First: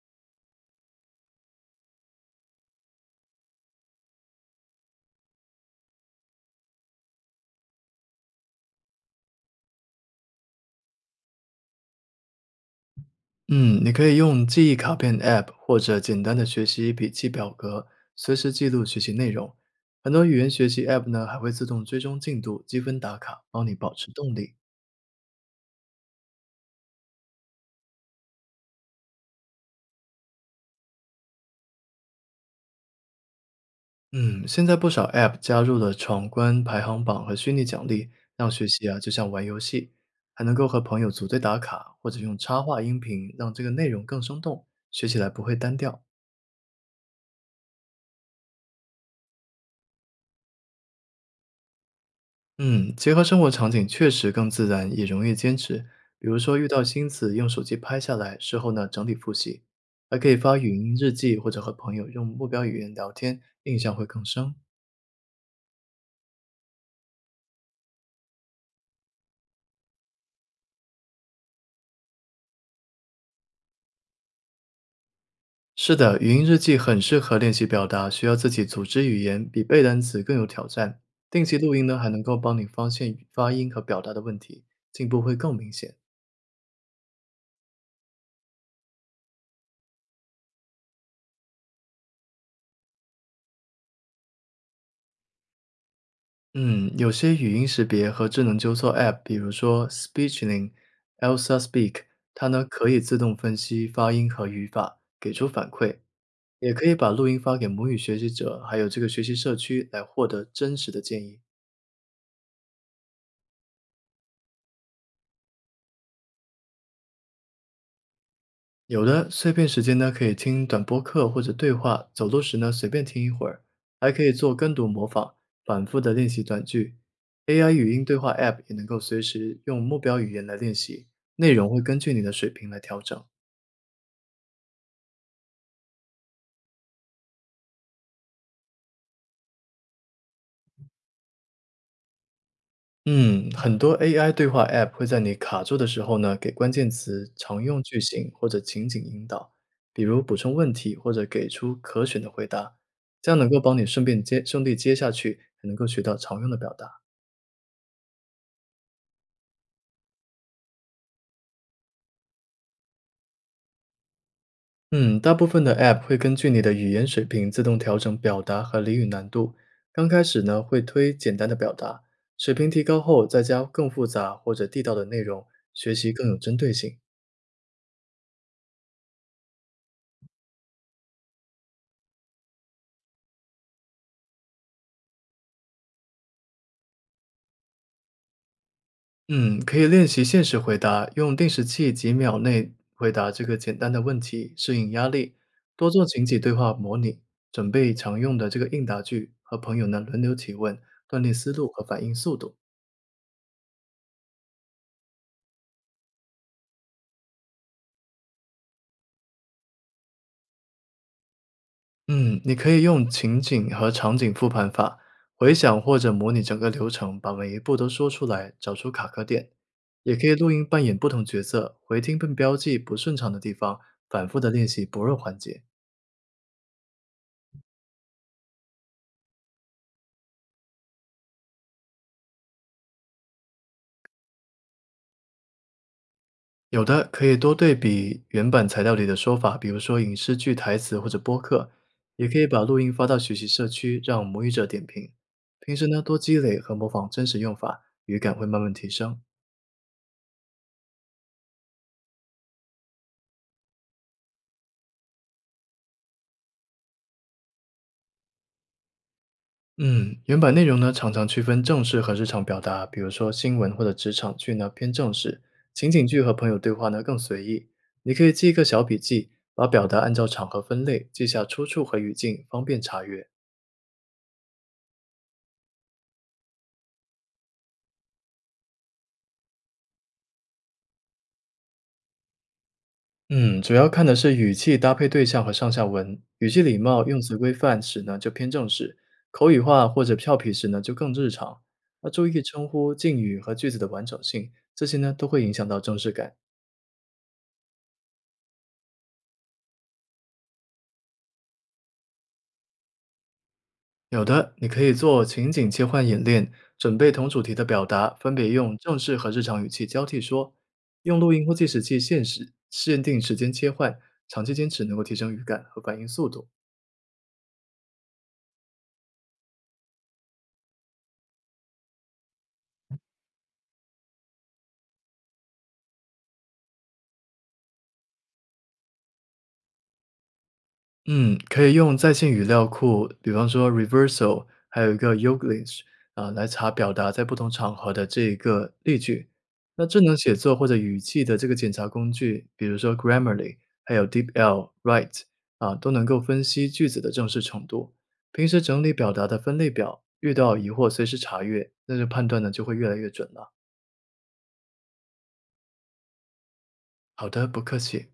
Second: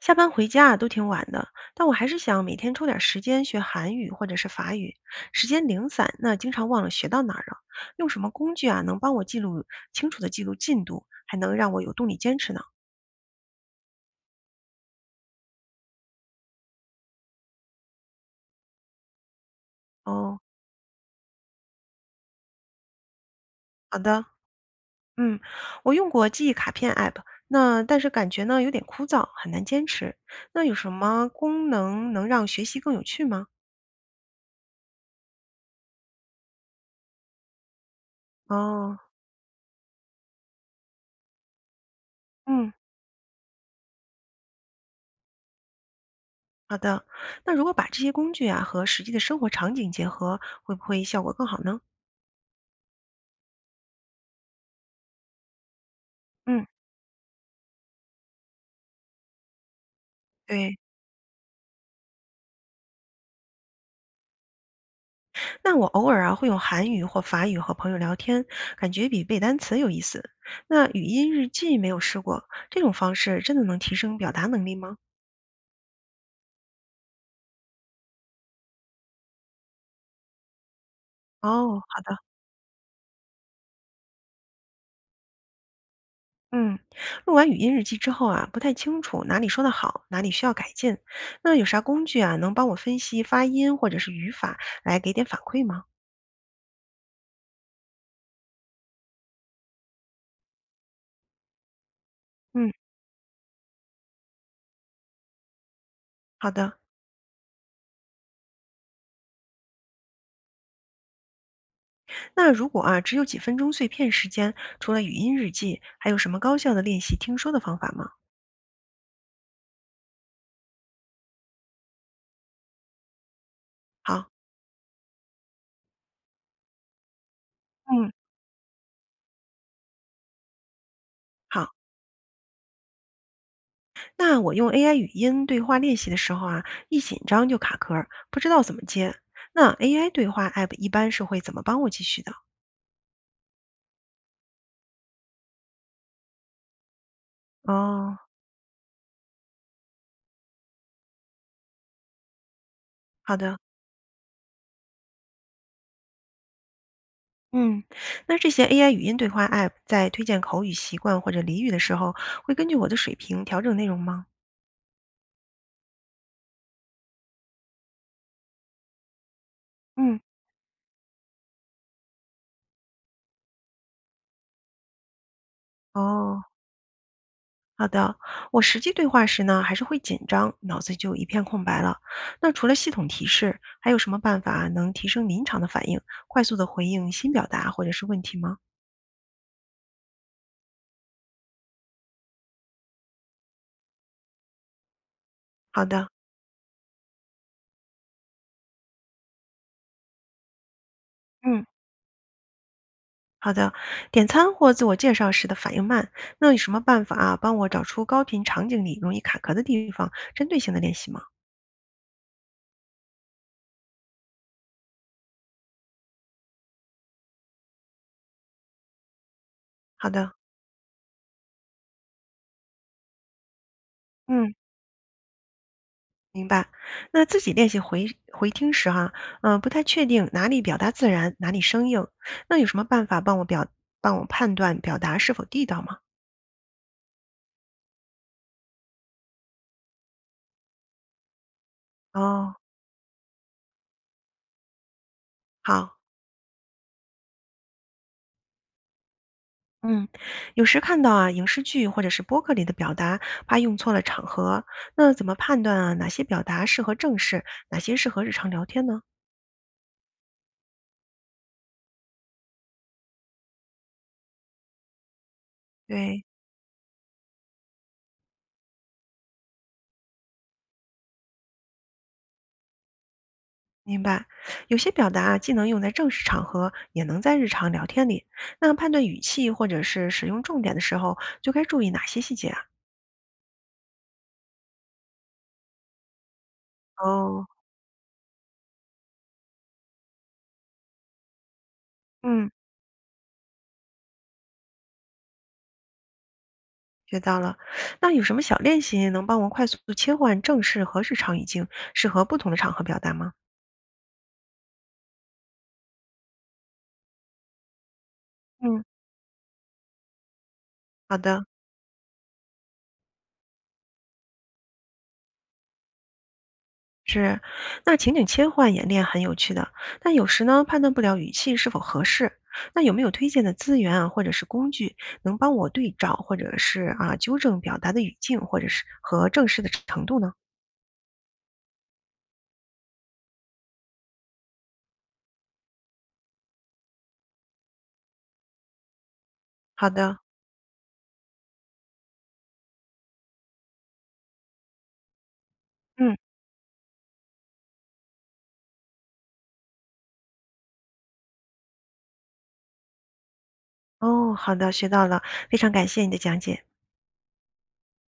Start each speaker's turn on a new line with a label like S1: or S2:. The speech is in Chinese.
S1: 下班回家啊都挺晚的，但我还是想每天抽点时间学韩语或者是法语。时间零散，那经常忘了学到哪儿了。用什么工具啊，能帮我记录清楚的记录进度，还能让我有动力坚持呢？
S2: 嗯，你可以用记忆卡片 App 或者简单的学习笔记表格，随时记录学习内容。很多语
S1: 哦，
S2: 言学习 App 呢还会自动追踪进度、积分打卡，帮你保
S1: 好
S2: 持
S1: 的，
S2: 动力。
S1: 嗯，我用过记忆卡片 app，那但是感觉呢有点枯燥，很难坚持。那有什么功能能让学习更有趣吗？
S2: 嗯，现在不少 App 加入了闯关排行榜和虚拟奖励，让学习
S1: 哦，
S2: 啊就像玩游戏，还能够和朋友组队打卡，或者用插
S1: 嗯，
S2: 画音频让这个内容更生动，学起来不会单调。
S1: 好的。那如果把这些工具啊和实际的生活场景结合，会不会效果更好呢？
S2: 嗯，结合生活场景确实更自然，也容易坚持。比如说
S1: 嗯。
S2: 遇到新词，用手机拍下来，事后呢整理复习，还可以发语
S1: 对，
S2: 音日记，或者和朋友用目标语言聊天，印象会更深。
S1: 那我偶尔啊会用韩语或法语和朋友聊天，感觉比背单词有意思。那语音日记没有试过，这种方式真的能提升表达能力吗？
S2: 是的，语音日记很适合练习表达，需要自己组织语言，比背单词更有挑战。定期录
S1: 哦，
S2: 音呢，
S1: 好
S2: 还
S1: 的，
S2: 能够帮你发现发音和表达的问题，进步会更明显。
S1: 嗯，录完语音日记之后啊，不太清楚哪里说得好，哪里需要改进。那有啥工具啊，能帮我分析发音或者是语法，来给点反馈吗？
S2: 嗯，有些语音识别和智能纠错 App，比如说 Speechling、Elsa Speak，它呢
S1: 嗯，
S2: 可以自动分析发音和语法，给出反馈，
S1: 好
S2: 也
S1: 的。
S2: 可以把录音发给母语学习者，还有这个学习社区来获得真实的建议。
S1: 那如果啊只有几分钟碎片时间，除了语音日记，还有什么高效的练习听说的方法吗？
S2: 有的碎片时间呢可以听短播课或者对话，走路时呢随便听一会儿，还可以
S1: 好，
S2: 做跟读模仿，反复的练习短句。AI 语音
S1: 嗯，
S2: 对话 App 也能够随时用目标语言来练习，内容
S1: 好。
S2: 会根据你的水平来调整。
S1: 那我用 AI 语音对话练习的时候啊，一紧张就卡壳儿，不知道怎么接。那 AI 对话 App 一般是会怎么帮我继续的？
S2: 嗯，很多 AI 对话 App 会在你卡住的时候呢，给关键词常用句
S1: 哦，
S2: 型或者情景引导，比如补充问题或者给出可选的回答，这样
S1: 好
S2: 能够
S1: 的，
S2: 帮你顺利接下去，还能够学到常用的表达。
S1: 嗯，那这些 AI 语音对话 App 在推荐口语习惯或者俚语的时候，会根据我的水平调整内容吗？
S2: 嗯，大部分的 App 会根据你的语言水平自动调整表达和俚语难度。刚
S1: 嗯，
S2: 开始呢，会推简单的表达，水平提高后再加更复杂或者地道的内容，学习更有
S1: 哦，
S2: 针对性。
S1: 好的。我实际对话时呢，还是会紧张，脑子就一片空白了。那除了系统提示，还有什么办法能提升临场的反应，快速的回应新表达或者是问题吗？
S2: 嗯，可以练习限时回答，用定时器几秒内回答这个简单的问题，适应压力。
S1: 好
S2: 多做
S1: 的，
S2: 情景对话模拟，准备常用的这个应答句，和朋友呢轮流提问，锻炼思
S1: 嗯。
S2: 路和反应速度。
S1: 好的，点餐或自我介绍时的反应慢，那有什么办法啊，帮我找出高频场景里容易卡壳的地方，针对性的练习吗？
S2: 嗯，你可以用情景和场景复盘法，回想或者模拟整个流程，把每一步都说出来，找出卡壳点。
S1: 好
S2: 也可以
S1: 的，
S2: 录音扮演不同角色，回听并标记不顺畅的地方，反复的
S1: 嗯，
S2: 练习薄弱环节。
S1: 明白。那自己练习回听时哈、嗯、不太确定哪里表达自然，哪里生硬，那有什么办法帮我判断表达是否地道吗？
S2: 有的可以多对比原版材料里的说法，比如说影视剧台词或者播客，也可以
S1: 哦，
S2: 把录音发到学习社区，让母语者点评。平时
S1: 好。
S2: 呢，多积累和模仿真实用法，语感会慢慢提升。
S1: 嗯，有时看到啊，影视剧或者是播客里的表达，怕用错了场合，那怎么判断啊？哪些表达适合正式，哪些适合日常聊天呢？
S2: 嗯，原版内容呢，常常区分正式和日常表达，比如说新闻或者职场剧呢偏正式，情景剧
S1: 对，
S2: 和朋友对话呢更随意。你可以记一个小笔记，把表达按照场合分类，记下出处和语境，方便查阅。
S1: 明白。有些表达啊既能用在正式场合，也能在日常聊天里。那判断语气或者是使用重点的时候，就该注意哪些细节啊？
S2: 嗯，主要看的是语气搭配对象和上下文，语气礼貌、用词
S1: 哦，
S2: 规范时呢就偏正式，口语化或者俏皮时呢就更日常。那注意
S1: 嗯，
S2: 称呼、敬语和句子的完整性，这些呢都会影响到正式感。
S1: 学到了。那有什么小练习能帮我快速地切换正式和日常语境，适合不同的场合表达吗？
S2: 有的你可以做情景切换演练，准备同主题的表达，分别用
S1: 嗯，
S2: 正式和日常语气交替说，
S1: 好
S2: 用录音
S1: 的。
S2: 或计时器限定时间切换，长期坚持能够提升语感和反应速度。
S1: 是，那情景切换演练很有趣的，但有时呢判断不了语气是否合适。那有没有推荐的资源啊，或者是工具，能帮我对照或者是纠正表达的语境，或者是和正式的程度呢？
S2: 嗯，可以用在线语料库，比方说 Reversal，还有一个 Yoglist 啊，来查表达在不同场合的这个例句。那
S1: 好
S2: 智能
S1: 的，
S2: 写作或者语气的这个检查工具，比如说 Grammarly，还有 DeepL、Write 啊，都能
S1: 嗯，
S2: 够分析句子的正式程度。平时整理表达的分类表，遇到疑惑随时查阅，那就判断呢就会越来越准了。
S1: 哦，好的，学到了，非常感谢你的讲解。
S2: 好的，不客气。